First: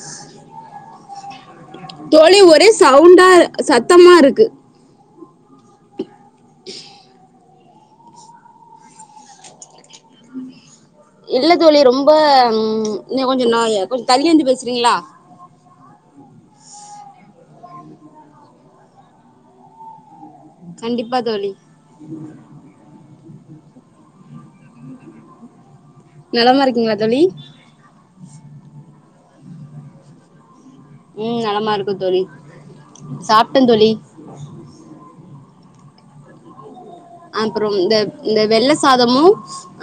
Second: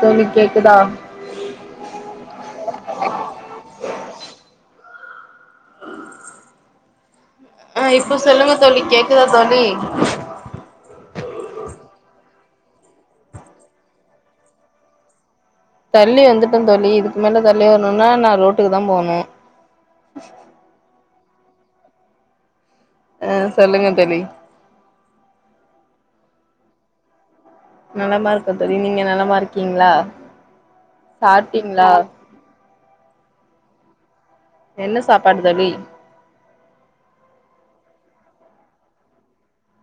தோழி கேக்குதா தோழி ஒரே சவுண்டா சத்தமா இருக்கு [unintelligible] ஆஹ இப்ப சொல்லுங்க தோலி கேக்குதா தோலி இல்ல தோழி ரொம்ப நீ கொஞ்சோ நாயே கொஞ்சோ தள்ளி வந்து பேசுறீங்களா தள்ளி வந்துட்ட தோழி இதுக்கு மேல தள்ளி வரணும்னா நா ரோட்டுக்கு தா போனு கண்டிப்பா தோழி அஹ சொல்லுங்க தோழி நலமா இருக்கீங்களா தோழி நலமா இருக்க தோழி நீங்க நலமா ருக்கீங்களா உம் நலமா இருக்கோ தோழி சாப்ட்டன் தோழி என்ன சாப்பாடு தோழி அப்புறம் இந்த இந்த வெள்ள சாதமும்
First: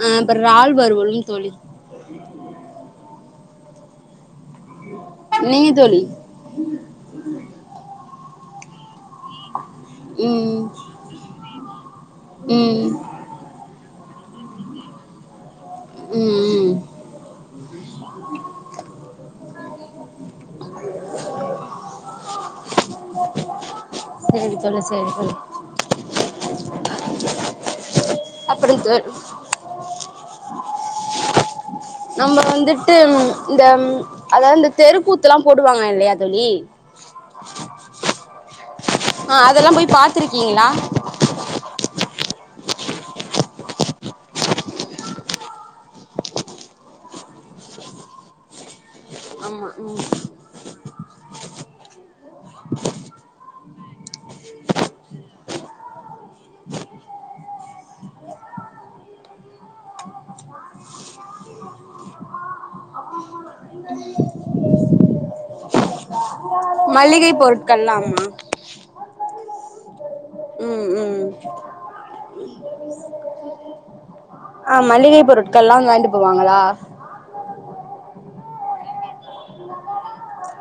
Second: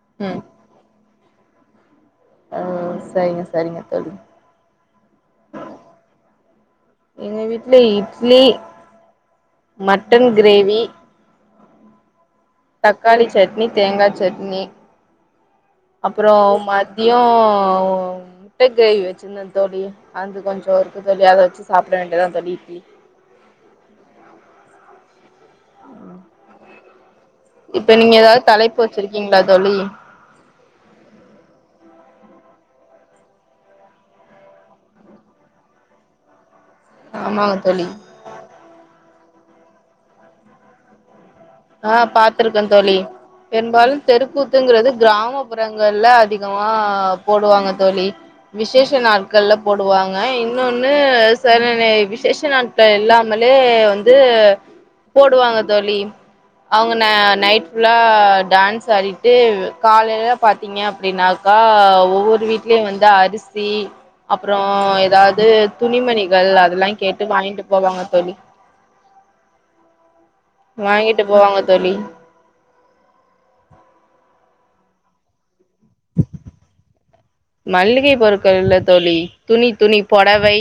அஹ் அப்புறம் றால் வருவல் தோழி ஆஹ் சரிங்க சரிங்க தோழி நீங்க தோழி எங்க வீட்ல இட்லி மட்டன் ம் கிரேவி ம் தக்காளி சட்னி தேங்கா சட்னி ம் அப்புறம் ம். மதியம் முட்ட கிரேவி வச்சிருந்த தோழி அந்து கொஞ்சம் ருக்கு கலியாக வச்சு சாப்ட வேண்டியதான் தோழி சரி தோழி சரி தோழி இப்ப நீங்க எதாவது அப்புறம் தலைப்பு தோ- வெச்சிருக்கீங்களா தோழி நம்ம வந்துட்டு ம் இந்த ம்ம் அதாவது இந்த தெருக்கூத்துலாம் போடுவாங்க இல்லையா தோழி ஆமாங்க தோழி ஆஹ் அதெல்லாம் போய் பாத்துருக்கீங்களா ஆஹ் பாார்த்திருக்கேன் தோழி பெரும்பாலும் தெருக்கூத்துங்கறது கிராமப்புறங்கள்ல அதிகமா போடுவாங்க தோழி விசேஷ நாட்கள்ல ஆமா ம் போடுவாங்க இன்னொன்னு ச விசேஷ நாட்கள் இல்லாமலே வந்து போடுவாங்க தோழி அவங்க ந நைட் ஃபுல்லா டான்ஸ் ஆடிட்டு காலைல பாத்தீங்க அப்படின்னாக்கா ஒவ்வொரு வீட்லயும் வந்து அரிசி அப்புறம் எதாவது துணிமணி கள் அதெல்லாம் கேட்டு மளிகை வாங்கிட்டு பொருட்கள்லா போவாங்க ஆமா தோழி உம் உம் வாங்கிட்டு போவாங்க தோழி [inaudible] ஆஹ் மல்லிகை போரு க்கெல்லாம் வாண்டி போவாங்களா ல்ல தோழி துணி துணி பொடவை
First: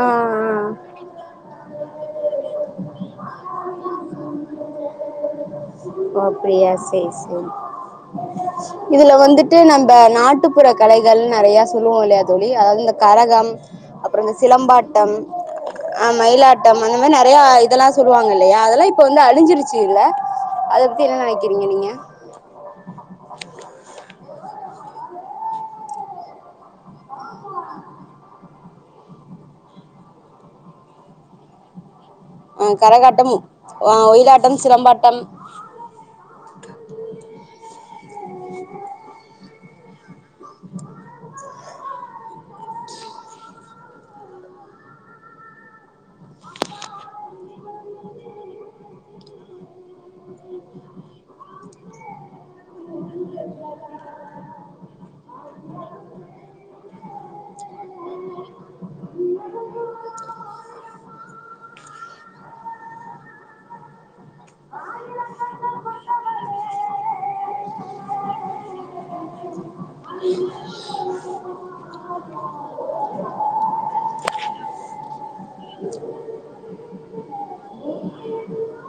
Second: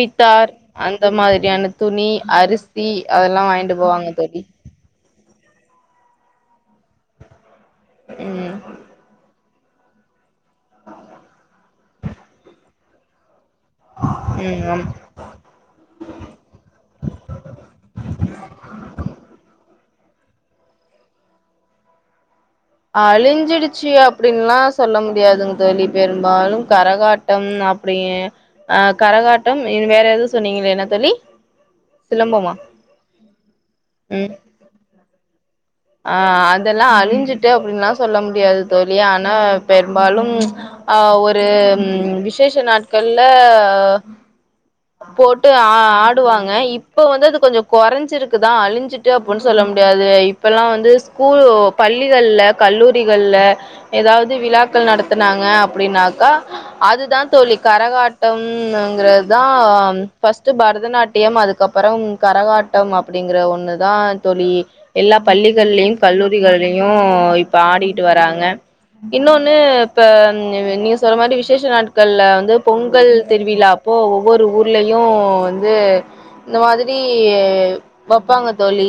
ஆ ஆ அந்த மாதிரியான துணி அரிசி அதெல்லாம் வாங்கிட்டு போவாங்க தோழி ஓ‌ அப்டியா சேரி சேரி ம் இதுல வந்துட் டு நம்ப நாட்டுப்புற கலைகள் நெறயா சொல்லுவோம் இல்லையா தோழி அந்த கரகம் அப்புறம் இந்த ம் ஆமா சிலம்பாட்டம் அஹ் மயிலாட்டம் அந்த மாரி நற யா இதெல்லாம் சொல்லுவாங்க இல்லையா அதெல்லாம் இப்ப வந்து அழிஞ்சிருச்சு ல்ல அத பத்தி என்ன நெனைக்கிறீங்க நீங்க அழிஞ்சிடுச்சு அப்படின்ல்லாம் சொல்ல முடியாதுங்க தோழி பெரும்பாலும் கரகாட்டம் அப்படி அஹ் கரகாட்டம் வேற எது சொன்னீங்கள என்ன தோழி சிலம்பமா ஆஹ் கரகாட்டம் அஹ் ம் ஒயிலாட்டம் சிலம்பாட்டம் ஆ அதெல்லா அழிஞ்சிட்டு அப்டின்ளா சொல்ல முடியாது தோழி ஆனா பெரும்பாலும் அ ஒரு விசேஷ நாட்கள்ல போட்டு ஆ ஆடுவாங்க இப்ப வந்து அது கொஞ்சோ கொறஞ்சிருக்குதா அழிஞ்சிட்டு அப்பன்‌ சொல்ல முடியாது ப்பல்லா வந்து ஸ்கூ பள்ளிகள்ல கல்லூரி கள்ல ஏதாவது விழாக்கள் நடத்துனாங்க அப் ப்டின்னாக்கா அதுதா தோழி கரகாட்டம்ங்கிறதா ஃபஸ்ட்டு பரதநாட்டியம் அதுக்கப்பறம் கரகாட்டம் அப்டிங்கிற ஒன்னு தா தோழி பள்ளிகள்லியு கல்லூரிகள்யு யூ இப்ப ஆடிட்டு வராங்க இன்னொன்னு ப்ப [unintelligible] [unintelligible] மாதிரி விசேஷ நாட்கள்ல வந்து பொங்கல் திருவிழா அப்போ ஒவ்வொரு ஊர்லயு வந்து இந்த மாதிரி வெப்பாங்க தோழி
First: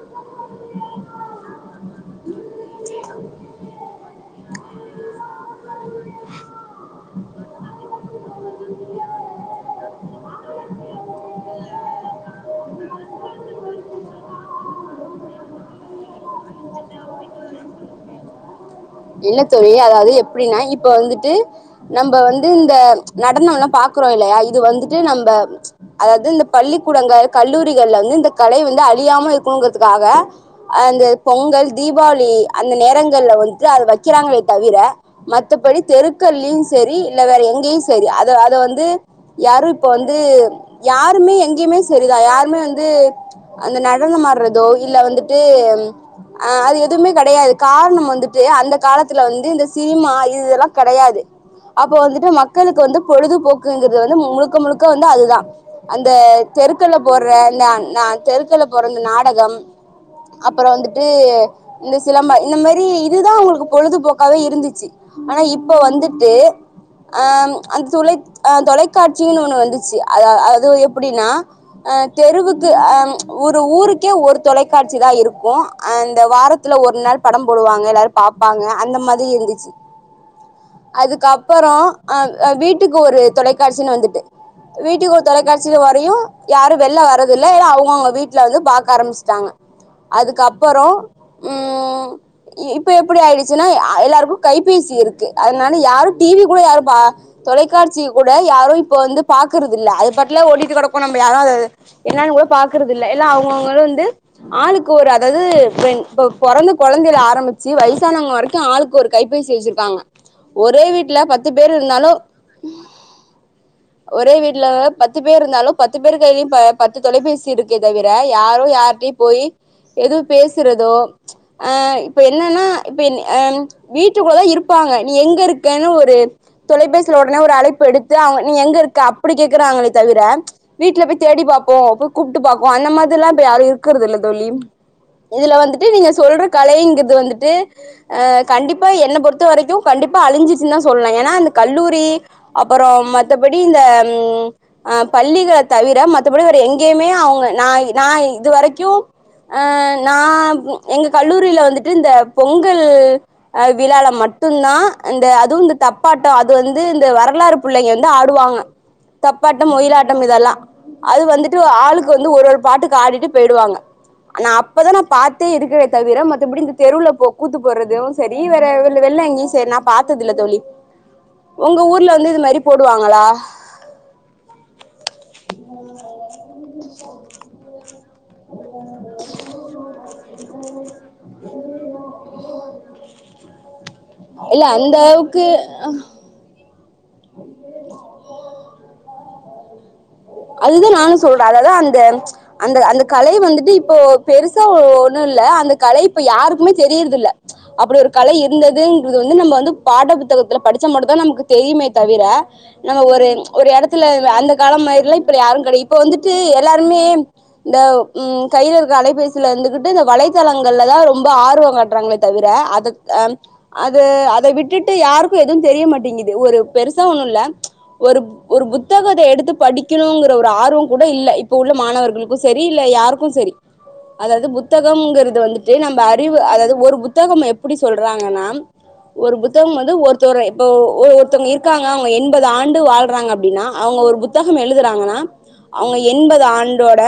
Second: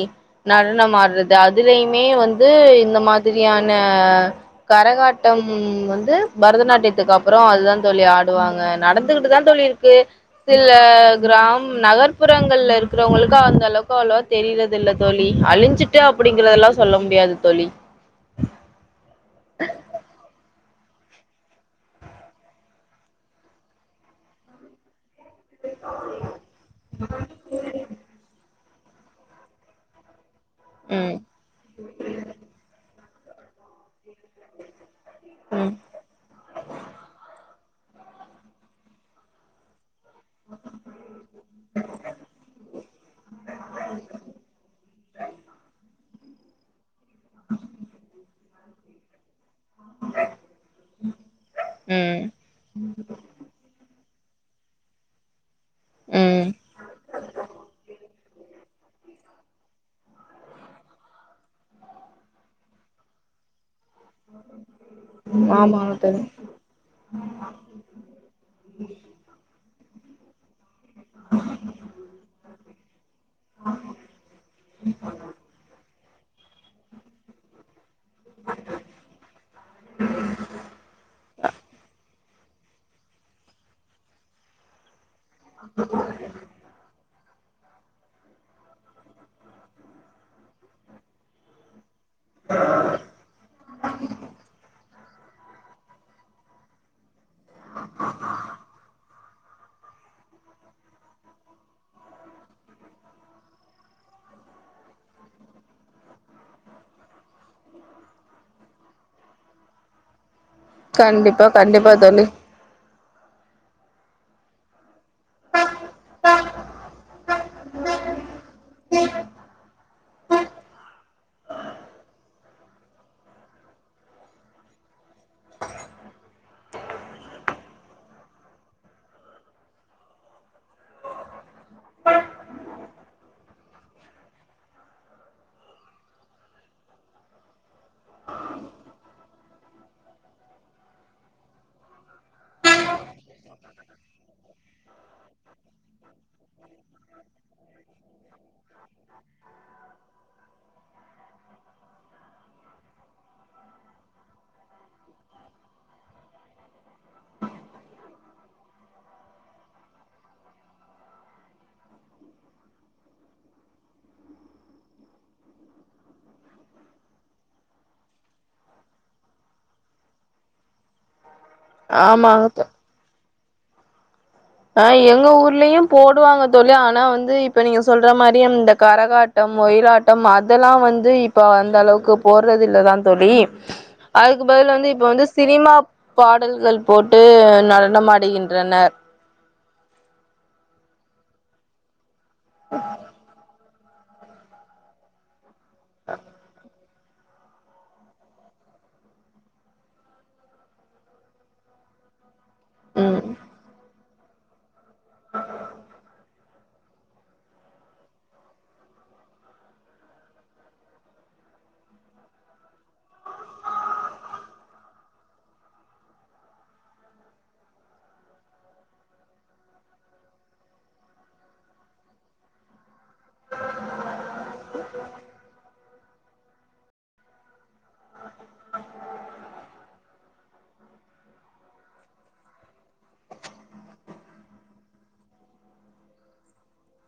நடனம் மாடுற அதுலயுமே வந்து இந்த மாதிரியான கரகாட்டம் வந்து பரதநாட்யத்துக்கப்பறோ அதா தான் தோழி ஆடுவாங்க நடந்துகுட்டு தா தோழி இருக்கு சில கிராம் நகர்ப்புறங்கள்ல இருக்குறவங்களுக்கு அந்த அளவ்க்கு அவ்ளவா தெரிரதில்ல தோழி அழிஞ்சு ட்டு அப்டிங்கிறதெல்லா சொல்ல முடியாது தோழி ப்ப வந்துட்டு நம்ம வந்து இந்த நடனோல்லா பாக்குறோ இல்லயா இது வந்துட்டு நம் ப்ப ம்ச் அதாது இந்த பள்ளிக்குடங்க கல்லூரிகள்ல வந்து இந்த கலை வ அழியாம இருக்குங்கறதுக்காக அந்த ம் பொங்கல் தீபாளி அந்த நேரங் [unintelligible] அது வக்கிறாங்களே தவிர ம் மத்தபடி தெருக்கல்லியு செரி இல்ல வேற எங் செரி அத அத வந்து யாரு ப்போ ந்து யாருமே எங்யுமே செரிதா யாருமே வந்து அந்த நடனமாட்றதோ இல்ல வந்துட்டு ஆ அது துமே கெடையாது காரணம் வந்து அந்த காலத்துல ந்து இந்த சினிமா இதுல்லா கெடயாது அப்ப ம் வந்துட்டு மக்களுக்கு வந்து பொழுதுபோக்குங்கு து வந்து முழுக்க முழுக்க வந்து அதுதா அந்த ம் தெருக்கல்ல போர்ர நா நா தெருக்கல்ல போற இந்த நாடகம் அப்பறோ வந்துட்டு இந்த சிலம்பா இந்த மேரி துதா [unintelligible] பொழுதுபோக்காவே இருந்துச்சு ஆனா இப்ப ஆமாங்க தோழி வந்துட்டு ஆ அந் துலை அ தொலைக்காட்சினு ஒண்ணு வந்து [unintelligible] ப்புடீன்னா தெருவுக் [unintelligible] உரு ஊருக்கே ஒரு தொலைக்காட்சி தா இருக்கு அந் த வாரத்துல ஒரு நாள் படம் போடுவாங்க ல்லாரு பாப்பாங்க அந்த மதி இருந்துச்சி அதுக்கப்பறோ ஆ வீட்டுக்கு ஒரு தொலைக்காட்சின்னு வந்துட்டு வீட் தொலைக்காட்சியில வரையும் யாரும் வெளில வர்றது இல்ல அவங்க அவங்க வீட்டில் வந்து பார்க்க ஆரம்பிச்சட்டாங்க அதுக்கப்புறம் ம் இ இப்ப எப்படி ஆயிடுச்சுன்னா எல்லாருக்கும் கைபேசி இருக்கு அதனால யாரும் டிவி கூட யாரும் தொலைக்காட்சி கூட யாரும் இப்ப வந்து பாக்குறதில்ல அது பாட்ல ஓடிட்டு கிடக்கும் நம்ம யாரும் என்னன்னு கூட பாக்குறதுில்ல்ல அவங்கவுங்களும் வந்து ஆளுக்கு ஒரு அதாவது இந்த குழந்தை ஆரம்ப வயசானவம் வரைக்கும் ஆளுக்கு ஒரு கைப்பேசி வச்சிருக்காங்க ஒரே வீட்ல கண்டிப்பா பத்து பேர் கண்டிப்பா இருந்தாலும் தோழி ஒரே வீட்டல பத்து பேர் இருந்தாலும் பத்து பேரு கையிலும் பத்து தொலைபேசி இருக்கு தவிர யாரும் யார்கிட்டையும் போய் எதுவும் பேசுறதோ ஆ இப்ப என்னன்னா இப்ப வீட்டுக்குள்ள தான் இருப்பாங்க நீ எங்க இருக்கன்னு ஒரு தொலைபேசியில உடனே ஒரு அழைப்பு எடுத்து நீ எங்க இருக்க அப்படி கேக்குராங்கல தவிர வீட்ல போய் தேடி பார்ப்போம் போய் கூப்பிட்டு பாரோம் அந்த மாதிரில்லாம் இ இருக்கறத இல்ல தோழி இதுல வந்துட்டு நீங்க சொல்ற கலைங்க வந்துட்டு கண்டிப்பா என்னை பொறுத்த வரைக்கும் கண்டிப்பா அழிஞ்சச்ச சொல்வ கல்லூரி அப்புறம்படி பள்ளிகளை தவிரப எங்கயுமேங்க இதுரைக்கும் எங்க கல்லூரியில வந்து இந்த பொங்கல் ஆ விழால மட்டும்தான் இந்த அதுவும் இந்த தப்பாட்டம் அது வந்து இந்த வரலாறு புள்ளைங்க வந்து ஆடுவாங்க தப்பாட்டம் ஒயிலாட்டம் இதெல்லாம் அது வந்துட்டு ஆளுக்கு வந்து ஒரு ஒரு பாட்டுக்கு ஆடிட்டு போயிடுவாங்க ஆனா அப்பதான் நான் பாார்த்தே இருக்கிறே தவிர மத்தபடி தெருவுல போ கூத்து போட்றது சரி வேற வெ வெளில எங்கயும் சரி நான் பார்த்து இல்ல தோழி உங்க ஊர்ல வந்து இது ஆமாங்க மாதிரி போடுவாங்களா ஆஹ் எங்க ஊர்லயும் போடுவாங்க தோழி ஆனா வந்து இப்ப நீங்க சொல்ற மாதிரி இந்த கரகாட்டம் ஒயிலாட்டம் அதெல்லாம் வந்து இப்ப அந்த அளவுக்கு போடுறது இல்லதா தோழி அதுக்கு இல்ல பதில் வந்து அந்த இப்போ வந்து அளவுக்கு சினிமா பாடல்கள் போட்டு நடனமாடுகின்றனர் அதுதா நானும் சொல்றே அததா அந்த அந்த அந்த கலை வந்துட்டு இப் இப்போ பெருசா ஒண்ணு இல்ல அந்த கலைப்பு யாருக்குமே தெரியறத இல்ல அப்படி ஒரு கலை இருந்ததுங்கது வந்து நம்ம வந்து பாட புத்தகத்துல படிச்ச மட்டும் தா நமக்கு தெரியுமே தவிர நம்ம ம் ஒரு ஒரு இடத் அந்த காலம் மாதிரில இப் யாரும் கிடையது இப்ப வந்துட்டு எல்லாருமே இந்த கைல இருக்க அலைபேசியில இருந்துகிட்டு இந்த வலைத்தளங்கள்ல தா ரொம்ப ஆர்வம் காட்டுறாங்களே தவிர அத அது அத விட்டுட்டு யாருக்கும் எதுவும் தெரிய மாட்டேங்குது ஒரு பெருசா ஒண்ணும் இல்ல ஒரு ஒரு புத்தகத்த எடுத்து படிக் ணங்கற ஒரு ஆர்வம் கூட இல்ல இப்ப உள்ள மாணவர்களுக்கும் சரி இல்ல யாருக் சரி அதாவது புத்தகம்ங்கறிறது வந்துட்டு நம்ம அ அறிவு அதாவது ஒரு புத்தகம் எப்படி சொல்றாங்கன்னா ஒரு புத்தகம் வந்து ஒருதங்க இபோ இருக்காங்க எண்பது ஆண்டு வாழ்றாங்க அப்படினா அவங்க புத்தகம் எழுதுறாங்கன்னா அவங்க எண்பது ஆண்டோட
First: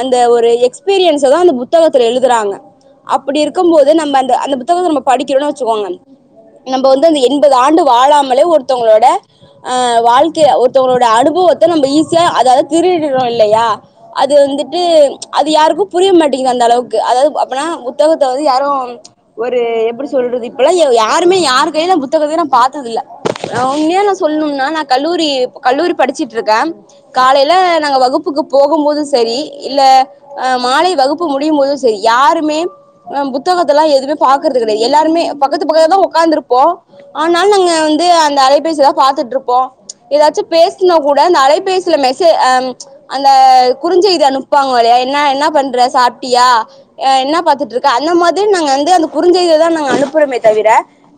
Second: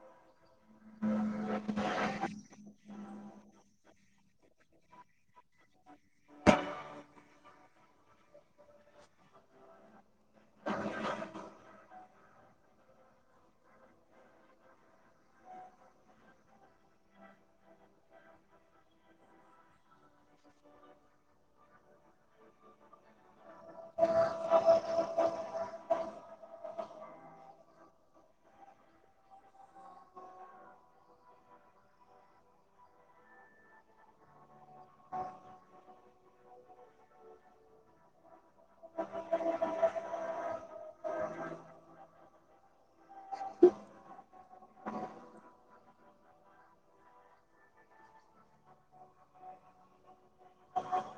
அந்த ஒரு எக்ஸ்பீரியன்ஸ் தா அந்த புத்தகத்தில் எழுதுறாங்க அப்படி இருக்கும்போது நம்ம அந்த புத்தக படிக்கிறோ வச்சுக்கோ நம்ம வந்து எண்பது ஆண்டு வாழாமலே ஒருத்தங்களோட வாழ்க்கைய ஒருத்தங்களோட அனுபவத்த நம்ம ஈஸியா அதா திருடுறோம் இல்லையா அது வந்துட்டு அது யாருக்கும் புரிய மாட்டேங்குது அந்த அளவுக்கு அதாவது அப்பனா புத்தகத்த வந்து யாரும் ஒரு எப்படி சொல்றது இப்பல்ல யாருமே யாரு கைலயும் புத்தகத்தமே நா பாார்த்ததில்ல உண்மைய நா சொல்லணும்னா கல்லூரி கல்லூரி படிச்சு இருக்க காலையில நாங்க வகுப்புக்கு போகும்போதும் சரி இல்ல மாலை வகுப்பு முடியும் போதும் சரி யாருமே புக் புத்தகத்தல்லாம் எதுவுமே பாக்குறது கிடையாது எல்லாருமே பக்கத்து பக்கத்து தா உட்காந்து இருப்போம் ஆனால் நாங்க வந்து அந்த அலைபேசி தா பாத்துட்டு இருப்போம் ஏதாச்சு பேசுனா கூட அலைபேசில மெசேஜ் ஆஹ் அந்த குறுஞ்செய்தி அனுப்புவாங்க இல்ல என்ன என்ன பண்ற சாப் டியா என்ன பாத்துட்டு இருக்க அந்த மாதி நாங்க வந்து அந்த குறுஞ்செய்திய தா நாங்க அனுப்புறோமே தவிர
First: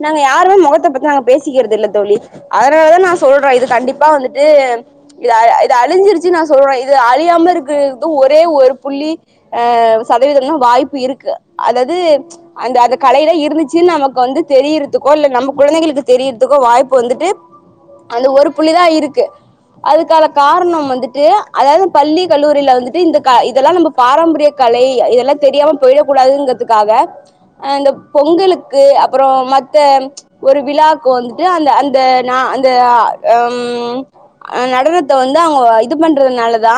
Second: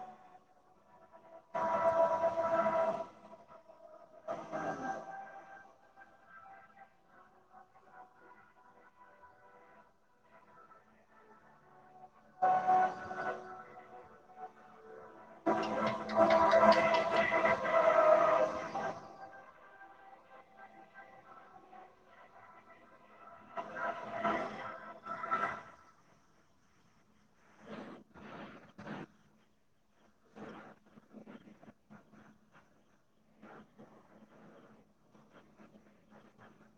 நாங்க யாருமே முகத்த பாத்து பேசுகிறது இல்ல தோழி அதனாலதா நா சொல்றே இது கண்டிப்பா இப்பா வந்துட்டு இது அ இது அழிஞ்சிருச்சு நா சொல்றே இது அழியாம இருக்கிறதுக்கு ஒரே ஒரு புள்ளி அஹ் சதவீதம் தா வாய்ப்பு இருக்கு அதாது து அந்த அந்த கலையில இருந்துச்சுன்னு நமக்கு வந்து தெரியறதுக்கோ இல்ல நம்ம கொழந்தைங்களுக்கு தெரியறதுக்கோ வாய்ப்பு வந்துட்டு அந்த ஒரு புள்ளிதா இருக்கு அதுக்கான காரணம் வந்துட்டு அதாவது பள்ளி கல்லூரில வந்துட்டு இந்த க இதெல்லா நம்ப பாரம்பரிய கலை இதெல்லா தெரியாம போயிடக் கூடாதுங்கற்துக்காக அ அந்தப் பொங்கலுக்கு அப்பறொ மத்த ஒரு விழாக்கு வந்துட்டு அந்த அந்த நா அந்த ஆ அம் அ நடனத்த வந்து அவுங்க இது பண்றதுனாலதா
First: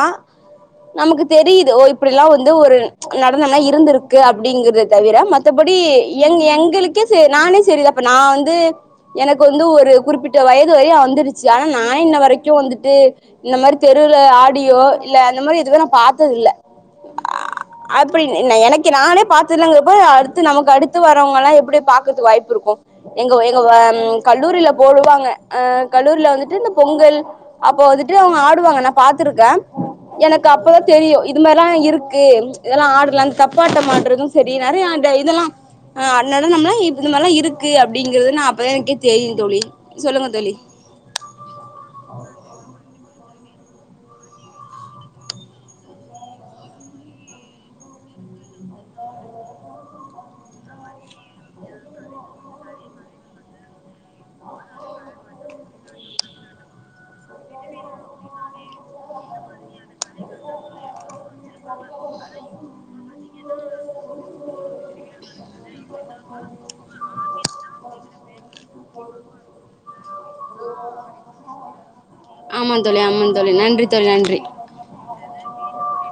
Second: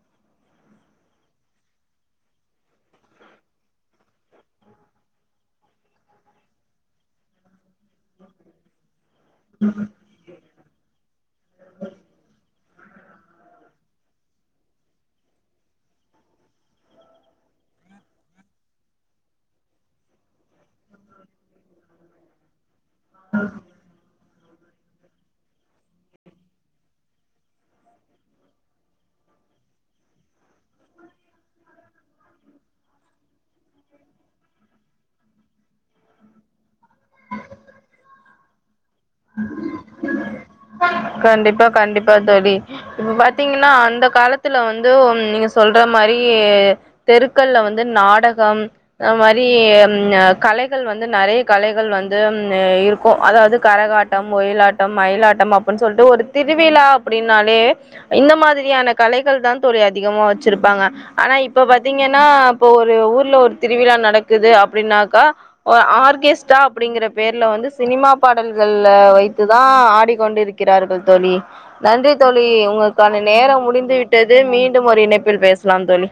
நமக்கு தெரியுது ஓ இப்டிலா வந்து ஒரு நடனம்லா இருந்துருக்கு அப்டிங்கிறதவிர மத்தபடி எங் எங்களுக்கே சே நானே சரிதா ப்ப நா வந்து எனக் வந்து ஒரு குறிப்பிட்ட வய [unintelligible] வரயு வந்துருச்சு ஆனா நா இன்ன வரக் கு வந்துட்டு இன்ன மாரி தெருவுல ஆடியோ இல்ல அந்த மாரி எதுமே நா பாத்ததில்ல அ அப்புடி ந எனக்கு நானே பாத்தில்லங்குறப்போ அடுத்து நமக்கடுத் து வறவங்கல்லா எப்டி பாக்கர்துக்கு வாய்ப்பு இருக்கு எங்க எங்க அம் கல்லூரில போடுவாங்க அ கல்லூரில வந்துட்டு பொங்கல் அப்போ வந்துட்டு அவுங்க ஆடுவாங்க நா பா்த்திருக்க எனக்கு அப்பதா தெரியு இது மாரிலா இருக்கு இதெல்லா ஆடலாந் தப்பாட்டம் ஆடுறதும் சரி நெறய அந்த இதெல்லா அ [unintelligible] இந்த மார்லா இருக்கு அப்டிங்கிறது நா அப்பதா எனக்கே தெரியு தோழி சொல்லுங்க தோழி கண்டிப்பா கண்டிப்பா தோழி இப்ப பாத்தீங்கன்னா அந்த காலத்துல வந்து ஒன் நீங்க சொல்ற மாரி தெருக்கள்ல வந்து நாடகம் அந்மாரி அம் அ கலைகள் வந்து நறையா கலைகள் வந்து ம் இருக்கு அதாவது கரகாட் ட்டம் ஒயிலாட்டம் மயிலாட்டம் அப்புன் சொல்ட்டு ஒரு திருவிழா அப்புடின்னாலே இந்த மாதிரியான கலைகள் தான் தோழி அதிகமா வச்சிருப்பாங்க ஆனா இப்ப பாத்தீங்கன்னா இபோ ஒரு ஊர்ல ஒரு திருவிழா நடக்குது அப்டின்னாக்கா ஒ ஆர்கேஸ்டா அப்புடிங்கற பேர்ல வந்து சினிமா பாடல்கள் அ வைத்து தா ஆடிக்கொண்டிருக்கிறார்கள் தோழி நன்றி தோழி ஆமா தோழி உங்களுக்கான ஆமா தோழி நேரொ நன்றி முடிந்து தோழி விட்டது நன்றி மீண்டும் ஒரு இணைப்பில் பேசலாம் தோழி